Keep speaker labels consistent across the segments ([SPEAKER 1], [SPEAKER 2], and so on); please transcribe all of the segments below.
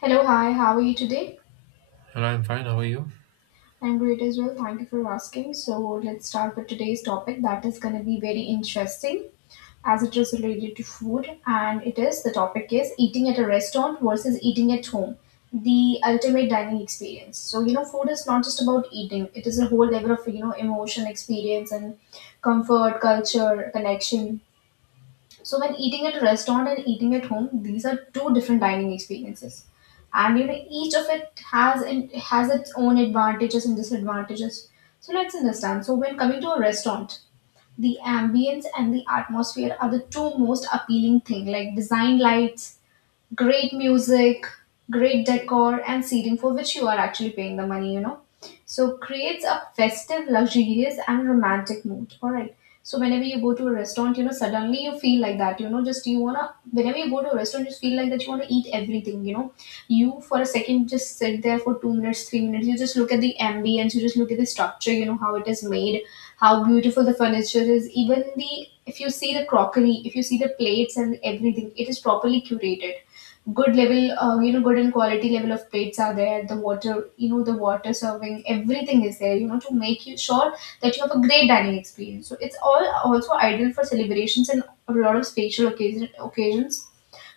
[SPEAKER 1] Hello, hi, how are you today?
[SPEAKER 2] Hello, I'm fine. How are you?
[SPEAKER 1] I'm great as well. Thank you for asking. So, let's start with today's topic that is going to be very interesting as it is related to food. And it is the topic is eating at a restaurant versus eating at home, the ultimate dining experience. So, food is not just about eating, it is a whole level of, emotion, experience, and comfort, culture, connection. So when eating at a restaurant and eating at home, these are two different dining experiences. And you know, each of it has its own advantages and disadvantages. So let's understand. So when coming to a restaurant, the ambience and the atmosphere are the two most appealing thing, like design lights, great music, great decor, and seating for which you are actually paying the money, So creates a festive, luxurious, and romantic mood. All right. So whenever you go to a restaurant, suddenly you feel like that, just you wanna, whenever you go to a restaurant, just feel like that you wanna eat everything, you know. You for a second just sit there for 2 minutes, 3 minutes, you just look at the ambience, you just look at the structure, you know, how it is made, how beautiful the furniture is, even the if you see the crockery, if you see the plates and everything, it is properly curated good level you know good and quality level of plates are there, the water, you know, the water serving everything is there, you know, to make you sure that you have a great dining experience. So it's all also ideal for celebrations and a lot of special occasion, occasions.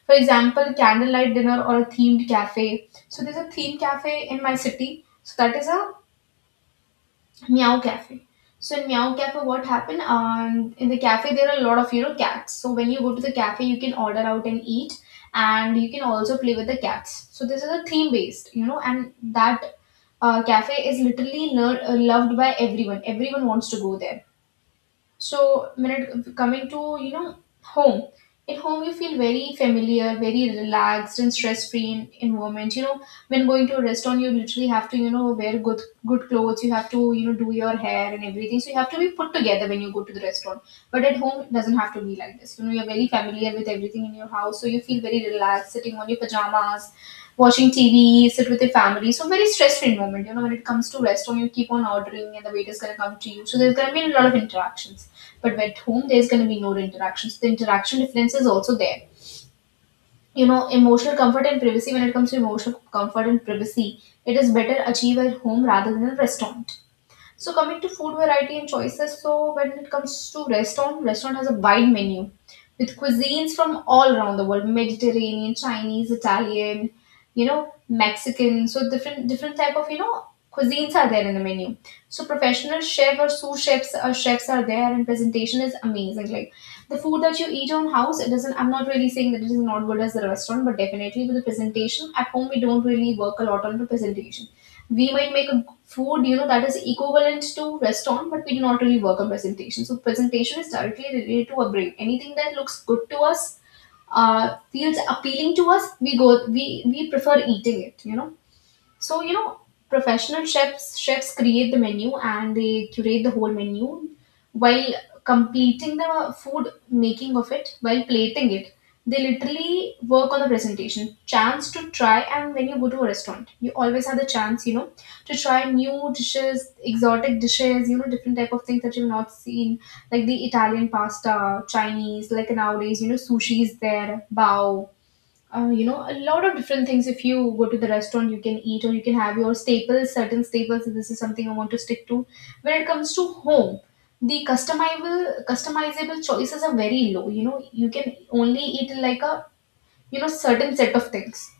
[SPEAKER 1] For example, candlelight dinner or a themed cafe. So there's a themed cafe in my city, so that is a Meow Cafe. So in Meow Cafe, what happened? In the cafe, there are a lot of you know cats. So when you go to the cafe, you can order out and eat, and you can also play with the cats. So this is a theme based, you know, and that cafe is literally loved by everyone. Everyone wants to go there. So when it coming to you know home, at home you feel very familiar, very relaxed and stress free in environment. You know, when going to a restaurant, you literally have to you know wear good clothes. You have to you know do your hair and everything. So you have to be put together when you go to the restaurant. But at home it doesn't have to be like this. You know you're very familiar with everything in your house, so you feel very relaxed sitting on your pajamas watching TV, sit with your family. So very stress-free moment. You know, when it comes to restaurant, you keep on ordering and the waiter's gonna come to you. So there's gonna be a lot of interactions. But at home, there's gonna be no interactions. The interaction difference is also there. You know, emotional comfort and privacy. When it comes to emotional comfort and privacy, it is better achieved at home rather than a restaurant. So coming to food variety and choices, so when it comes to restaurant, restaurant has a wide menu with cuisines from all around the world, Mediterranean, Chinese, Italian, you know, Mexican. So different type of, you know, cuisines are there in the menu. So professional chef or sous chefs or chefs are there and presentation is amazing. Like the food that you eat on house, it doesn't, I'm not really saying that it is not good as a restaurant, but definitely with the presentation at home we don't really work a lot on the presentation. We might make a food you know that is equivalent to restaurant, but we do not really work on presentation. So presentation is directly related to our brain. Anything that looks good to us, feels appealing to us, we go, we prefer eating it, you know. So you know, professional chefs create the menu and they curate the whole menu while completing the food making of it, while plating it. They literally work on the presentation. Chance to try, and when you go to a restaurant, you always have the chance, you know, to try new dishes, exotic dishes, you know, different type of things that you've not seen, like the Italian pasta, Chinese, like nowadays, you know, sushi is there, bao, you know, a lot of different things. If you go to the restaurant, you can eat or you can have your staples, certain staples. This is something I want to stick to. When it comes to home, the customizable choices are very low. You know, you can only eat like a you know certain set of things.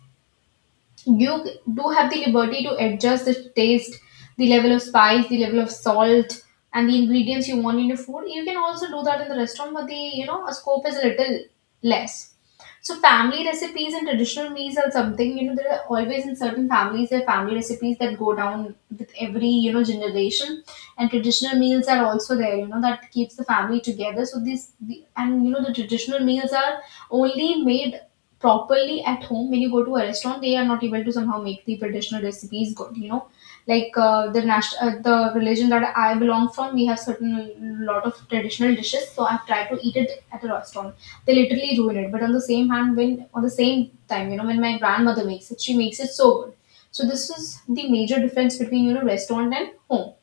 [SPEAKER 1] You do have the liberty to adjust the taste, the level of spice, the level of salt, and the ingredients you want in your food. You can also do that in the restaurant, but the you know a scope is a little less. So family recipes and traditional meals are something, you know, there are always in certain families, there are family recipes that go down with every, you know, generation. And traditional meals are also there, you know, that keeps the family together. So these, the, and you know, the traditional meals are only made properly at home. When you go to a restaurant, they are not able to somehow make the traditional recipes good, you know. Like the religion that I belong from, we have certain lot of traditional dishes. So I've tried to eat it at a restaurant, they literally ruin it. But on the same hand, when on the same time, you know, when my grandmother makes it, she makes it so good. So this is the major difference between you know restaurant and home.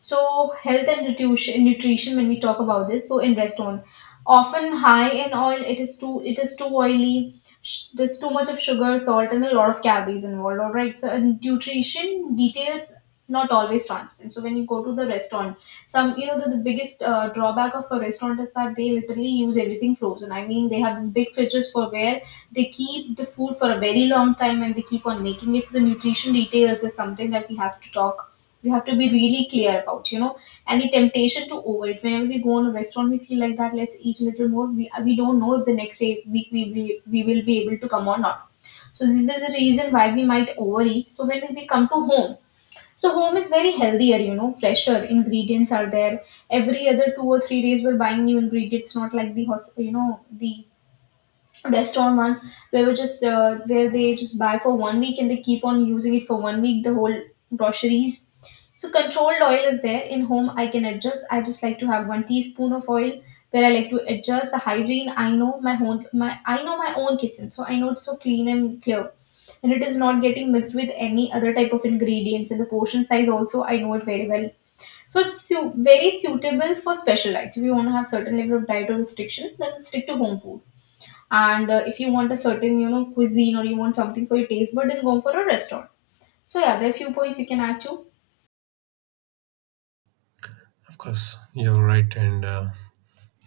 [SPEAKER 1] So, health and nutrition, nutrition when we talk about this, so invest on often high in oil. It is too oily. There's too much of sugar, salt, and a lot of calories involved. All right. So, and nutrition details not always transparent. So, when you go to the restaurant, some you know the biggest drawback of a restaurant is that they literally use everything frozen. I mean, they have these big fridges for where they keep the food for a very long time and they keep on making it. So, the nutrition details is something that we have to talk, you have to be really clear about, you know. And the temptation to overeat, whenever we go on a restaurant we feel like that let's eat a little more, we don't know if the next day week, we we will be able to come or not. So this is the reason why we might overeat. So when we come to home, so home is very healthier, you know, fresher ingredients are there, every other 2 or 3 days we're buying new ingredients, not like the you know the restaurant one where we just where they just buy for 1 week and they keep on using it for 1 week, the whole groceries. So controlled oil is there in home. I can adjust, I just like to have one teaspoon of oil. Where I like to adjust the hygiene, I know my own my I know my own kitchen, so I know it's so clean and clear and it is not getting mixed with any other type of ingredients. And the portion size also I know it very well. So it's very suitable for special diets. If you want to have certain level of diet or restriction, then stick to home food. And if you want a certain you know cuisine or you want something for your taste, but then go for a restaurant. So yeah, there are few points you can add to.
[SPEAKER 2] Of course, you're right, and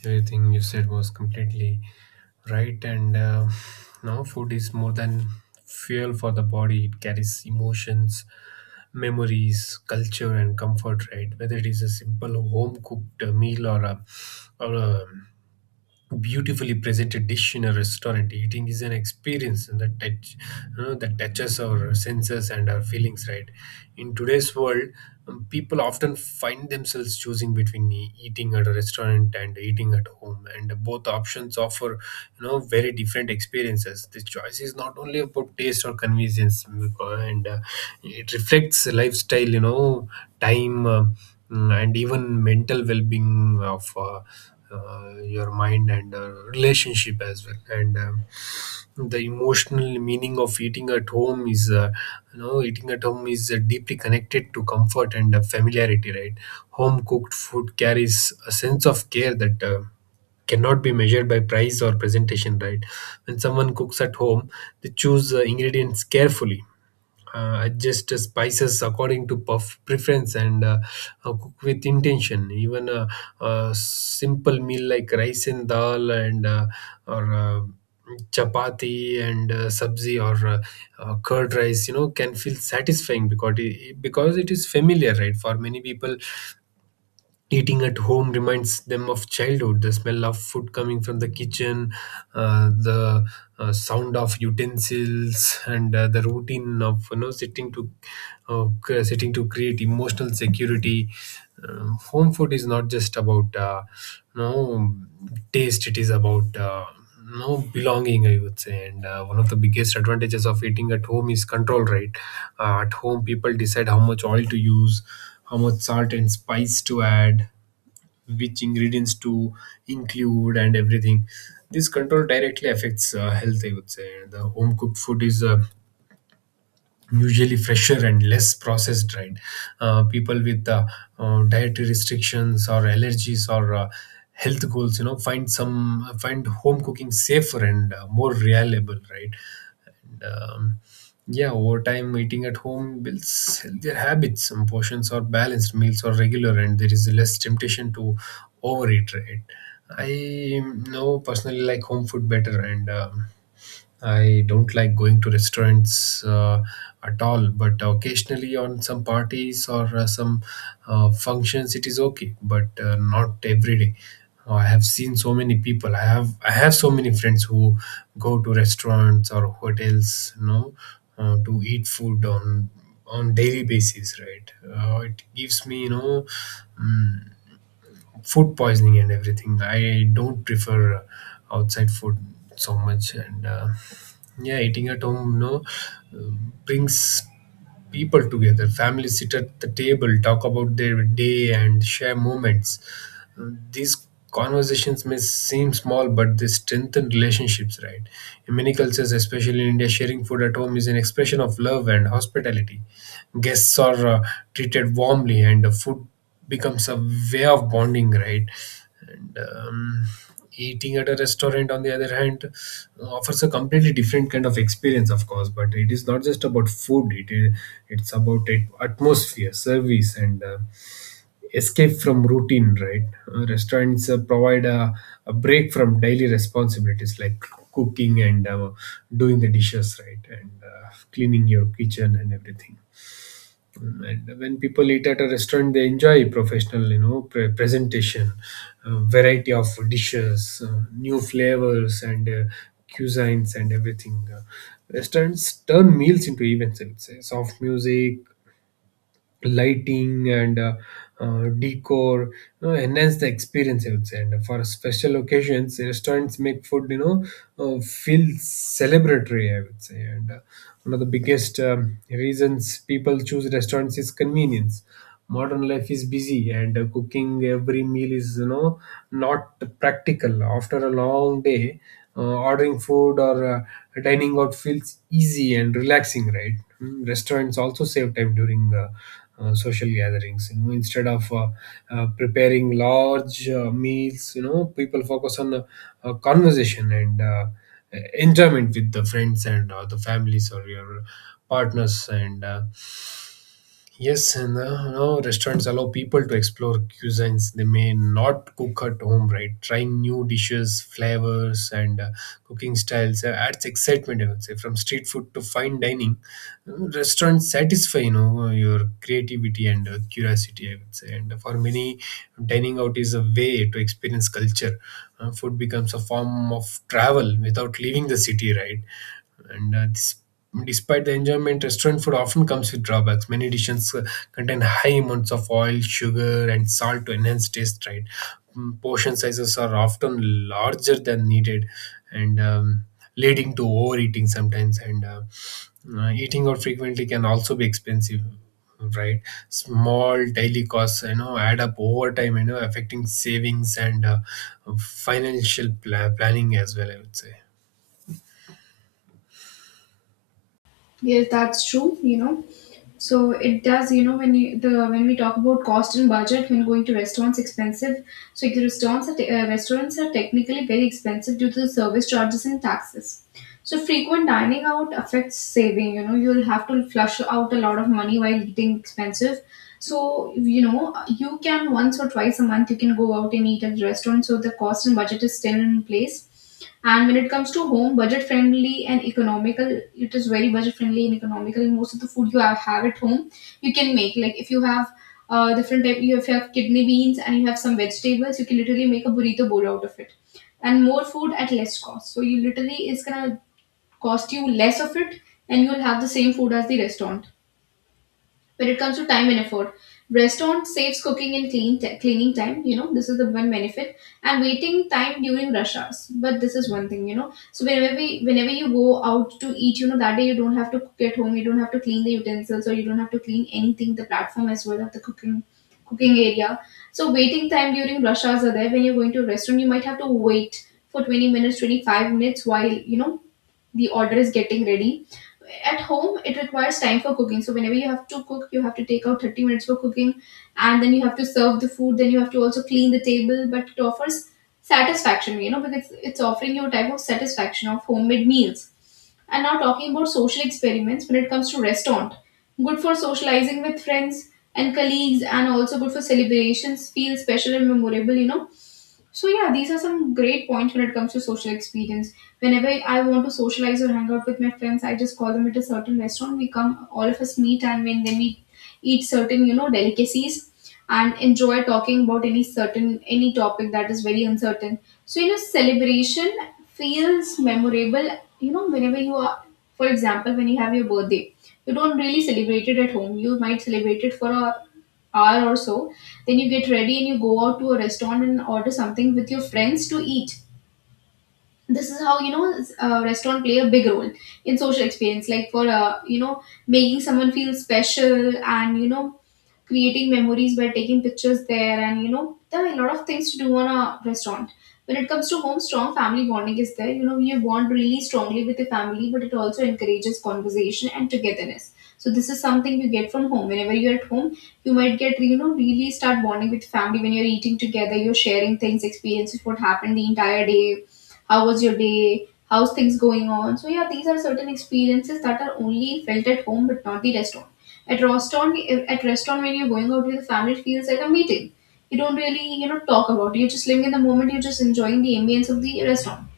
[SPEAKER 2] everything you said was completely right. And now, food is more than fuel for the body. It carries emotions, memories, culture, and comfort, right? Whether it is a simple home cooked meal, or a beautifully presented dish in a restaurant, eating is an experience, and that touches our senses and our feelings, right? In today's world, people often find themselves choosing between eating at a restaurant and eating at home, and both options offer very different experiences. This choice is not only about taste or convenience, and it reflects lifestyle, time, and even mental well-being of your mind and relationship as well. And um, the emotional meaning of eating at home is you know eating at home is deeply connected to comfort and familiarity, right? Home cooked food carries a sense of care that cannot be measured by price or presentation, right? When someone cooks at home, they choose ingredients carefully, adjust the spices according to puff preference, and cook with intention. Even a simple meal like rice and dal, and or chapati and sabzi, or curd rice, can feel satisfying because it is familiar, right? For many people, eating at home reminds them of childhood: the smell of food coming from the kitchen, the sound of utensils, and the routine of sitting to sitting to create emotional security. Home food is not just about you know taste; it is about, no belonging, I would say. And one of the biggest advantages of eating at home is control, right? At home, people decide how much oil to use, how much salt and spice to add, which ingredients to include, and everything. This control directly affects health, I would say. The home cooked food is usually fresher and less processed, right? People with dietary restrictions or allergies or health goals, find home cooking safer and more reliable, right? And yeah, over time, eating at home builds healthier habits. Some portions are balanced, meals are regular, and there is less temptation to overeat, right? I know personally like home food better, and I don't like going to restaurants at all, but occasionally on some parties or some functions, it is okay, but not every day. I have seen so many people. I have so many friends who go to restaurants or hotels, to eat food on daily basis, right? It gives me, mm food poisoning and everything. I don't prefer outside food so much, and yeah, eating at home, no, brings people together. Families sit at the table, talk about their day, and share moments. These conversations may seem small, but they strengthen relationships, right? In many cultures, especially in India, sharing food at home is an expression of love and hospitality. Guests are treated warmly, and the food becomes a way of bonding, right? And Eating at a restaurant, on the other hand, offers a completely different kind of experience, of course. But it is not just about food; it's about atmosphere, service, and escape from routine, right? Restaurants provide a break from daily responsibilities like cooking and doing the dishes, right, and cleaning your kitchen and everything. And when people eat at a restaurant, they enjoy professional, presentation, variety of dishes, new flavors, and cuisines and everything. Restaurants turn meals into events, I would say. Soft music, lighting, and decor, enhance the experience, I would say. And for special occasions, restaurants make food, feel celebratory, I would say. And One of the biggest reasons people choose restaurants is convenience. Modern life is busy, and cooking every meal is, not practical after a long day. Ordering food or dining out feels easy and relaxing, right? Restaurants also save time during social gatherings. Instead of preparing large meals, people focus on conversation and enjoyment with the friends and or the families or your partners. And Yes, and now restaurants allow people to explore cuisines they may not cook at home, right? Trying new dishes, flavors, and cooking styles adds excitement, I would say. From street food to fine dining, restaurants satisfy, your creativity and curiosity, I would say. And for many, dining out is a way to experience culture. Food becomes a form of travel without leaving the city, right? And uh, dis- Despite the enjoyment, restaurant food often comes with drawbacks. Many dishes contain high amounts of oil, sugar, and salt to enhance taste, right. Portion sizes are often larger than needed, and leading to overeating sometimes. And Eating out frequently can also be expensive, right. Small daily costs, add up over time, affecting savings and financial planning as well, I would say.
[SPEAKER 1] Yes, that's true, you know. So it does, you know, when you the when we talk about cost and budget when going to restaurants, expensive. So the restaurants are restaurants are technically very expensive due to the service charges and taxes. So frequent dining out affects saving. You know, you'll have to flush out a lot of money while eating expensive. So, you know, you can once or twice a month you can go out and eat at the restaurant. So the cost and budget is still in place. And when it comes to home, budget friendly and economical, it is very budget friendly and economical. Most of the food you have at home, you can make. Like if you have different type, you have kidney beans and you have some vegetables, you can literally make a burrito bowl out of it. And more food at less cost. So you literally it's gonna cost you less of it, and you'll have the same food as the restaurant when it comes to time and effort. Restaurant saves cooking and cleaning time, you know. This is the one benefit, and waiting time during rush hours. But this is one thing, you know. So whenever you go out to eat, you know, that day you don't have to cook at home, you don't have to clean the utensils, or you don't have to clean anything, the platform as well of the cooking area. So waiting time during rush hours are there. When you're going to a restaurant, you might have to wait for 20 minutes, 25 minutes, while you know the order is getting ready. At home, it requires time for cooking. So whenever you have to cook, you have to take out 30 minutes for cooking, and then you have to serve the food, then you have to also clean the table, but it offers satisfaction, you know, because it's offering you a type of satisfaction of homemade meals. And now talking about social experiments when it comes to restaurant. Good for socializing with friends and colleagues, and also good for celebrations, feel special and memorable, you know. So yeah, these are some great points when it comes to social experience. Whenever I want to socialize or hang out with my friends, I just call them at a certain restaurant. We come, all of us meet, and when then we eat certain, you know, delicacies and enjoy talking about any topic that is very uncertain. So you know, celebration feels memorable. You know, whenever you are, for example, when you have your birthday, you don't really celebrate it at home. You might celebrate it for a hour or so. Then you get ready and you go out to a restaurant and order something with your friends to eat. This is how you know restaurant play a big role in social experience, like for, you know, making someone feel special, and you know, creating memories by taking pictures there. And you know, there are a lot of things to do on a restaurant. When it comes to home, strong family bonding is there. You know, you bond really strongly with the family, but it also encourages conversation and togetherness. So this is something you get from home. Whenever you're at home, you might get, you know, really start bonding with family when you're eating together. You're sharing things, experiences, what happened the entire day, how was your day, how's things going on. So yeah, these are certain experiences that are only felt at home but not the restaurant. At restaurant, if- At restaurant, when you're going out with the family, it feels like a meeting. You don't really, you know, talk about it. You're just living in the moment. You're just enjoying the ambience of the restaurant.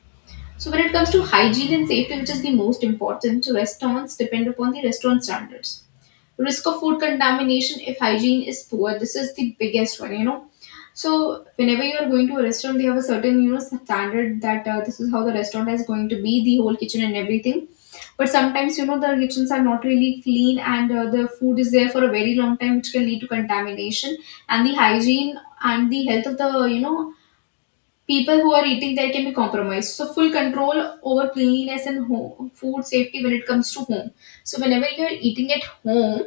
[SPEAKER 1] So when it comes to hygiene and safety, which is the most important, restaurants depend upon the restaurant standards. Risk of food contamination if hygiene is poor. This is the biggest one, you know. So whenever you are going to a restaurant, they have a certain, you know, standard that, this is how the restaurant is going to be, the whole kitchen and everything. But sometimes, you know, the kitchens are not really clean, and the food is there for a very long time, which can lead to contamination. And the hygiene and the health of the, you know, people who are eating there can be compromised. So, full control over cleanliness and home, food safety when it comes to home. So, whenever you're eating at home,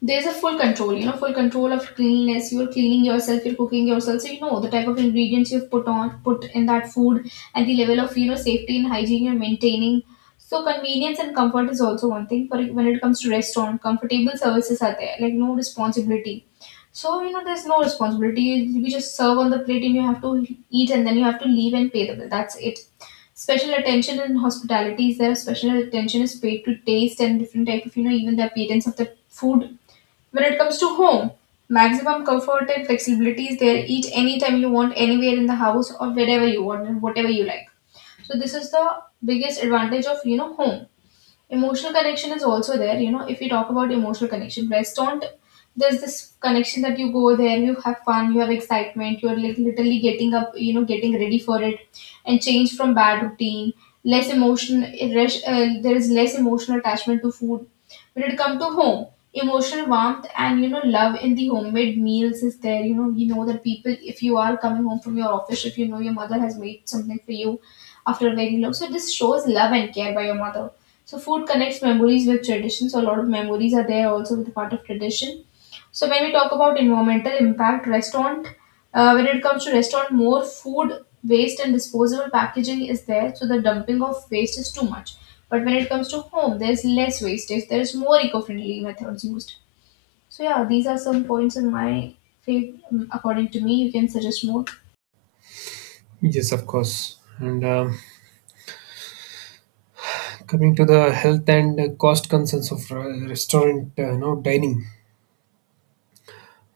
[SPEAKER 1] there's a full control, you know, full control of cleanliness. You're cleaning yourself, you're cooking yourself, so you know the type of ingredients you've put in that food, and the level of, you know, safety and hygiene you're maintaining. So convenience and comfort is also one thing. But when it comes to restaurant, comfortable services are there, like no responsibility. So you know, there's no responsibility. You just serve on the plate, and you have to eat, and then you have to leave and pay the bill, that's it. Special attention in hospitality is there. Special attention is paid to taste and different type of, you know, even the appearance of the food. When it comes to home, maximum comfort and flexibility is there. Eat anytime you want, anywhere in the house, or wherever you want and whatever you like. So this is the biggest advantage of, you know, home. Emotional connection is also there. You know, if we talk about emotional connection, restaurant, there's this connection that you go there, you have fun, you have excitement, you're like literally getting up, you know, getting ready for it, and change from bad routine. Less emotion, there is less emotional attachment to food. When it comes to home, emotional warmth, and you know, love in the homemade meals is there. You know, you know that people, if you are coming home from your office, if you know your mother has made something for you after a very long, so this shows love and care by your mother. So food connects memories with tradition. So a lot of memories are there also with the part of tradition. So when we talk about environmental impact, restaurant, when it comes to restaurant, more food waste and disposable packaging is there. So the dumping of waste is too much. But when it comes to home, there's less wastage. There is more eco-friendly methods used. So yeah, these are some points in my fav- according to me. You can suggest more.
[SPEAKER 2] Yes, of course. And Coming to the health and cost concerns of restaurant, dining.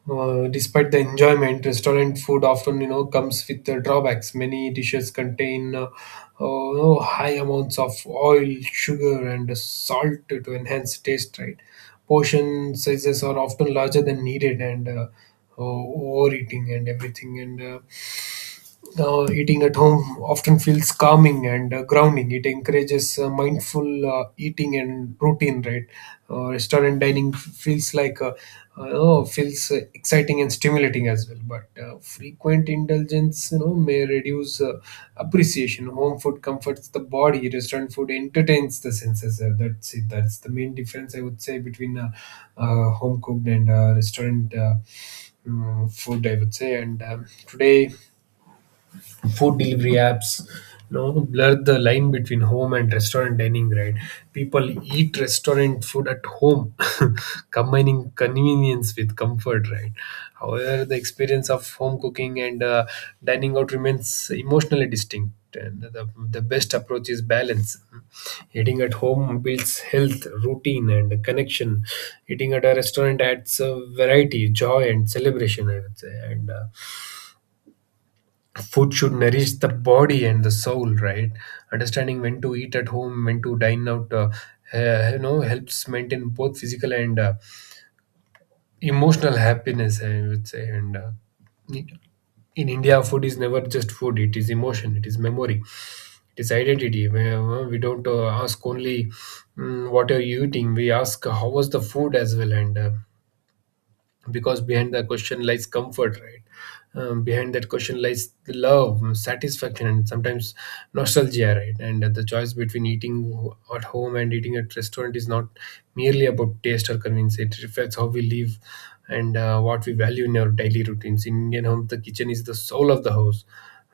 [SPEAKER 2] Despite the enjoyment, restaurant food often, comes with drawbacks. Many dishes contain oh, no, high amounts of oil, sugar, and salt to enhance taste, right. Portion sizes are often larger than needed, and overeating and everything. And Now, eating at home often feels calming and grounding. It encourages mindful eating and routine, right? Restaurant dining feels exciting and stimulating as well. But frequent indulgence, may reduce appreciation. Home food comforts the body. Restaurant food entertains the senses. That's it. That's the main difference, I would say, between home cooked and restaurant food, I would say. And Today, food delivery apps blur the line between home and restaurant dining, right. People eat restaurant food at home, combining convenience with comfort, right. However, the experience of home cooking and dining out remains emotionally distinct, and the best approach is balance. Eating at home builds health, routine, and connection. Eating at a restaurant adds variety, joy, and celebration, I would say. And Food should nourish the body and the soul, right. Understanding when to eat at home, when to dine out, helps maintain both physical and emotional happiness, I would say. And In India, food is never just food. It is emotion, it is memory, it is identity. We don't ask only, what are you eating. We ask how was the food as well. And uh, because behind the question lies comfort, right. Behind that question lies the love, satisfaction, and sometimes nostalgia, right. And the choice between eating at home and eating at restaurant is not merely about taste or convenience. It reflects how we live and what we value in our daily routines. In Indian home, the kitchen is the soul of the house,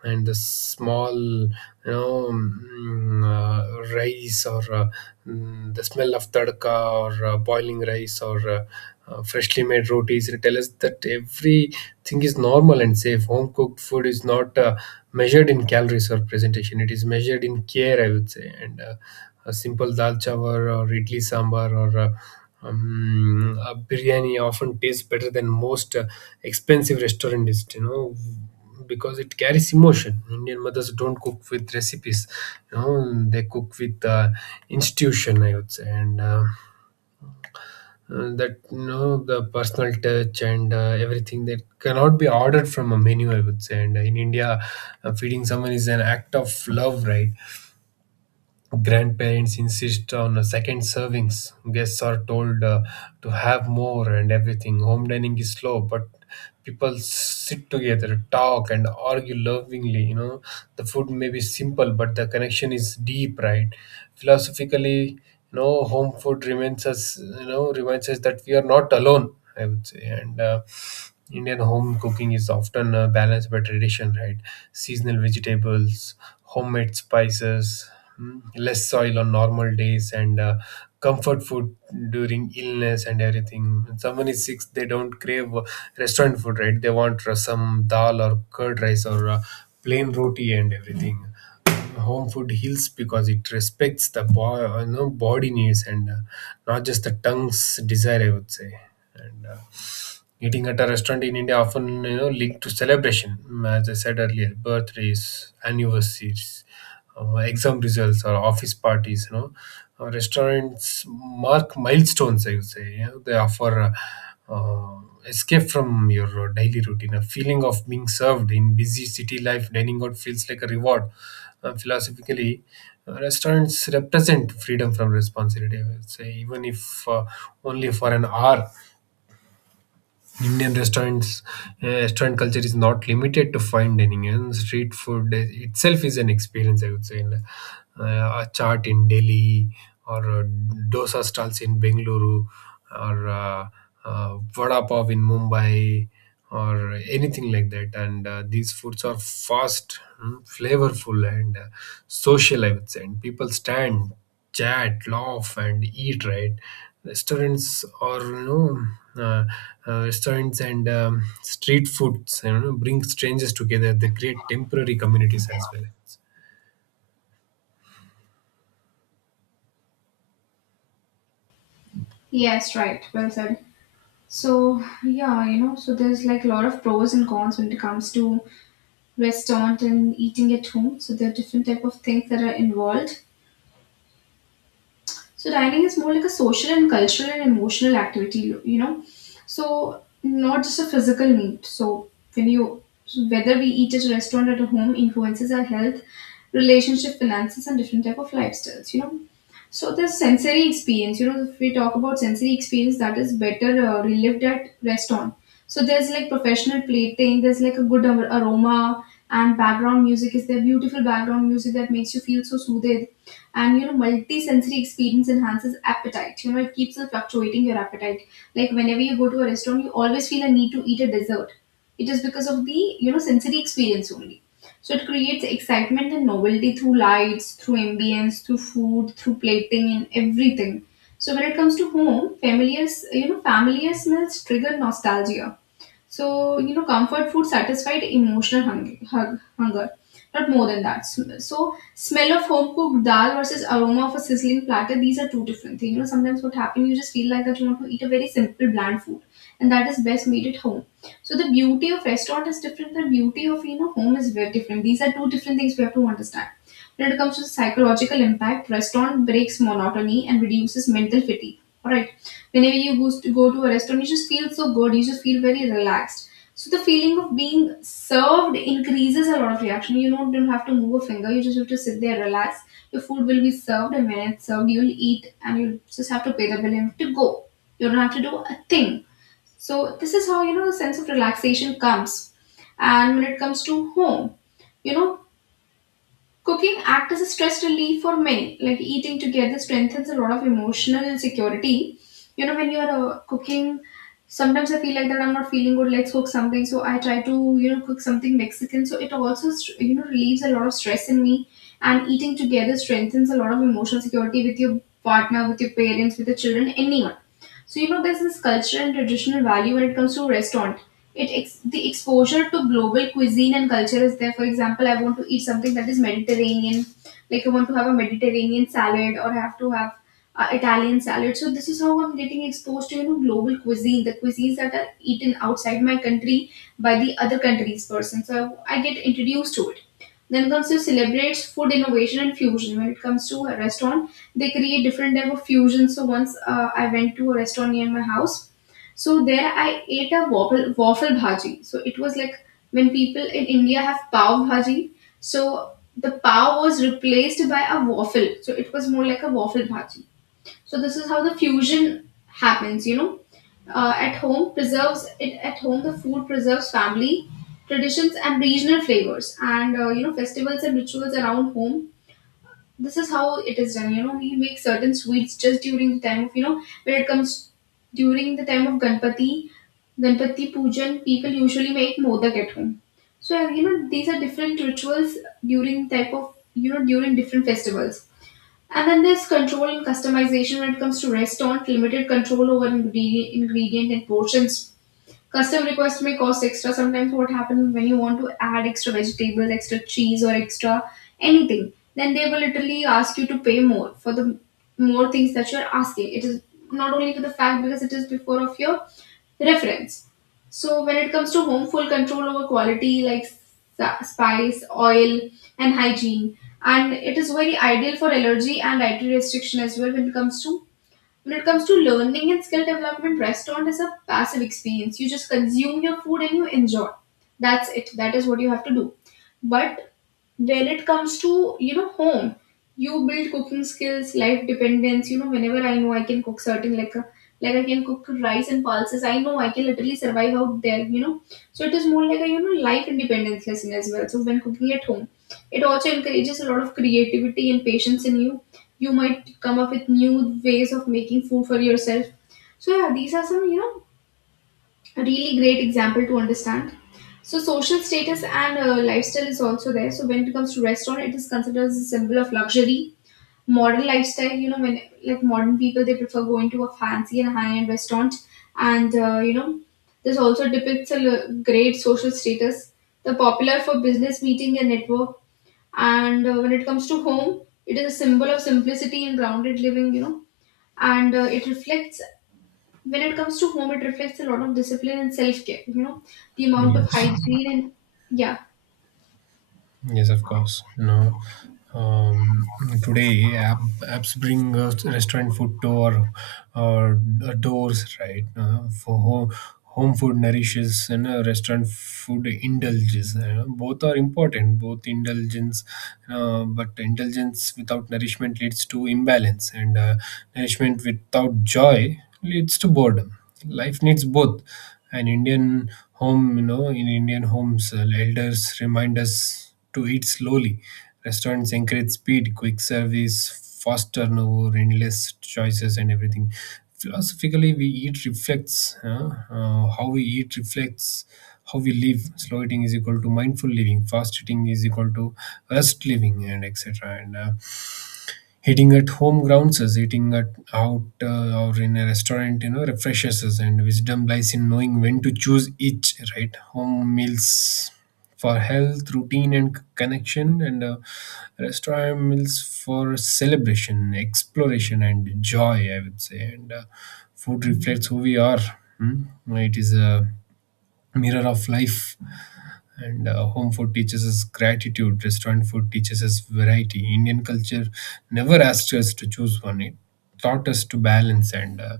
[SPEAKER 2] and the small, rice, or the smell of tadka, or boiling rice, or freshly made rotis. They tell us that everything is normal and safe. Home cooked food is not measured in calories or presentation. It is measured in care, I would say. And A simple dal chawar or idli sambar or a biryani often tastes better than most expensive restaurant is, because it carries emotion. Indian mothers don't cook with recipes, you know, they cook with institution, I would say. And That, the personal touch and everything that cannot be ordered from a menu, I would say. And in India, feeding someone is an act of love, right. Grandparents insist on second servings. Guests are told to have more and everything. Home dining is slow, but people sit together, talk, and argue lovingly. The food may be simple, but the connection is deep, right? Philosophically, home food reminds us, that we are not alone, I would say. And Indian home cooking is often balanced by tradition, right. Seasonal vegetables, homemade spices, less soil on normal days and comfort food during illness and everything. When someone is sick they don't crave restaurant food, right? They want some dal or curd rice or plain roti and everything. Home food heals because it respects the you know, body needs and not just the tongue's desire, I would say. And Eating at a restaurant in India often, you know, linked to celebration, mm, as I said earlier, birthdays, anniversaries, exam results, or office parties. Restaurants mark milestones, I would say. You know, they offer uh, escape from your daily routine, a feeling of being served in busy city life. Dining out feels like a reward. Philosophically, restaurants represent freedom from responsibility, I would say, even if uh, only for an hour. Indian restaurants Restaurant culture is not limited to fine dining, and street food itself is an experience, I would say. Uh, a chaat in Delhi or dosa stalls in Bengaluru or vada pav in Mumbai or anything like that. And These foods are fast, flavorful and social, I would say, and people stand, chat, laugh, and eat. Right, restaurants or uh, restaurants and street foods, you know, bring strangers together. They create temporary communities as well.
[SPEAKER 1] Yes, right. Well said. So yeah, you know, so there's like a lot of pros and cons when it comes to restaurant and eating at home. So there are different type of things that are involved. So dining is more like a social and cultural and emotional activity, you know. So not just a physical need. So when you so whether we eat at a restaurant or at home influences our health, relationship, finances, and different type of lifestyles, you know. So the sensory experience, you know, if we talk about sensory experience, that is better, relived at restaurant. So there's like professional plating, there's like a good aroma and background music. Is there beautiful background music that makes you feel so soothed? And you know, multi-sensory experience enhances appetite. You know, it keeps you fluctuating your appetite. Like whenever you go to a restaurant, you always feel a need to eat a dessert. It is because of the, you know, sensory experience only. So it creates excitement and novelty through lights, through ambience, through food, through plating, and everything. So when it comes to home, familiar, you know, familiar smells trigger nostalgia. So, you know, comfort food satisfied emotional hunger, hunger, not more than that. So, smell of home cooked dal versus aroma of a sizzling platter, these are two different things. You know, sometimes what happens, you just feel like that you want to eat a very simple, bland food, and that is best made at home. So, the beauty of restaurant is different, the beauty of, you know, home is very different. These are two different things we have to understand. When it comes to psychological impact, restaurant breaks monotony and reduces mental fatigue. Alright. Whenever you goes to go to a restaurant, you just feel so good, you just feel very relaxed. So the feeling of being served increases a lot of reaction. You don't have to move a finger, you just have to sit there, relax. Your food will be served, and when it's served, you'll eat, and you'll just have to pay the bill and have to go. You don't have to do a thing. So this is how you know the sense of relaxation comes. And when it comes to home, you know, cooking acts as a stress relief for many. Like eating together strengthens a lot of emotional security. You know, when you're, cooking, sometimes I feel like that I'm not feeling good. Let's cook something. So I try to, you know, cook something Mexican. So it also, you know, relieves a lot of stress in me. And eating together strengthens a lot of emotional security with your partner, with your parents, with your children, anyone. So you know, there's this cultural and traditional value when it comes to restaurant. The exposure to global cuisine and culture is there. For example, I want to eat something that is Mediterranean, like I want to have a Mediterranean salad or have Italian salad. So this is how I'm getting exposed to, you know, global cuisine, the cuisines that are eaten outside my country by the other country's person. So I get introduced to it. Then comes to celebrates food innovation and fusion. When it comes to a restaurant, they create different type of fusions. So once, I went to a restaurant near my house, so there I ate a waffle bhaji. So it was like, when people in India have pav bhaji, so the pav was replaced by a waffle. So it was more like a waffle bhaji. So this is how the fusion happens. You know, at home preserves it. At home, the food preserves family traditions and regional flavors, and you know, festivals and rituals around home, this is how it is done. You know, we make certain sweets just during the time of, you know, when it comes during the time of ganpati. Ganpati pujan, people usually make modak at home. So you know, these are different rituals during type of, you know, during different festivals. And then there's control and customization. When it comes to restaurant, limited control over ingredient and portions. Custom request may cost extra. Sometimes what happens when you want to add extra vegetables, extra cheese, or extra anything, then they will literally ask you to pay more for the more things that you're asking. It is not only for the fact because it is before of your reference. So when it comes to home, full control over quality, like spice, oil, and hygiene, and it is very ideal for allergy and dietary restriction as well. When it comes to, learning and skill development, restaurant is a passive experience. You just consume your food and you enjoy. That's it. That is what you have to do. But when it comes to, you know, home, you build cooking skills, life dependence. You know, whenever I know I can cook certain like I can cook rice and pulses, I know I can literally survive out there, you know. So it is more like a, you know, life independence lesson as well. So when cooking at home, it also encourages a lot of creativity and patience in you. You might come up with new ways of making food for yourself. So yeah, these are some, you know, a really great example to understand. So social status and, lifestyle is also there. So when it comes to restaurant, it is considered as a symbol of luxury. Modern lifestyle, you know, when like modern people, they prefer going to a fancy and high-end restaurant, and you know, this also depicts a great social status. The popular for business meeting and network, and when it comes to home, it is a symbol of simplicity and grounded living. You know, and it reflects, when it comes to home, it reflects a lot of discipline and self-care. You know, the amount of
[SPEAKER 2] Yes.
[SPEAKER 1] hygiene and yeah,
[SPEAKER 2] Yes, of course. You know, um, today apps bring restaurant food to our doors, right? For home, home food nourishes and restaurant food indulges. Both are important. Both indulgence, but indulgence without nourishment leads to imbalance, and nourishment without joy leads to boredom. Life needs both. An Indian home, you know, in Indian homes, elders remind us to eat slowly. Restaurants encourage speed, quick service, fast turnover, endless choices, and everything. Philosophically, we eat reflects how we eat reflects how we live. Slow eating is equal to mindful living. Fast eating is equal to rest living, and etc. And Eating at home grounds us, eating at out or in a restaurant, you know, refreshes us, and wisdom lies in knowing when to choose each, right? Home meals for health, routine, and connection, and restaurant meals for celebration, exploration, and joy, I would say. And Food reflects who we are. Hmm? It is a mirror of life, and home food teaches us gratitude, restaurant food teaches us variety. Indian culture never asks us to choose one. It taught us to balance, and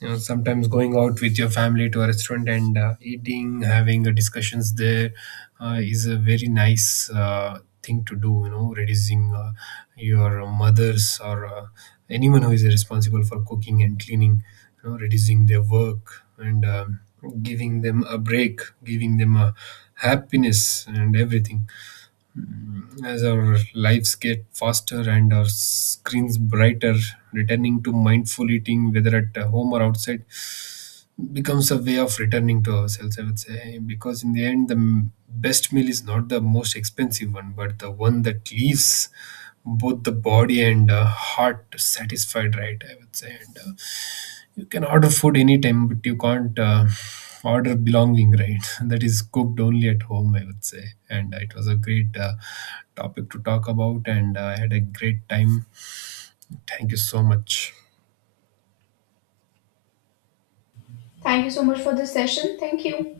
[SPEAKER 2] you know, sometimes going out with your family to a restaurant and eating, having discussions there is a very nice thing to do, you know, reducing your mothers or anyone who is responsible for cooking and cleaning, you know, reducing their work, and giving them a break, giving them a happiness and everything. Mm, as our lives get faster and our screens brighter, returning to mindful eating, whether at home or outside, becomes a way of returning to ourselves, I would say. Because in the end, the best meal is not the most expensive one, but the one that leaves both the body and heart satisfied, right, I would say. And You can order food anytime, but you can't order belonging, right? That is cooked only at home, I would say. And uh, it was a great uh, topic to talk about, and I had a great time. Thank you so much.
[SPEAKER 1] thank you so much for this session. Thank you.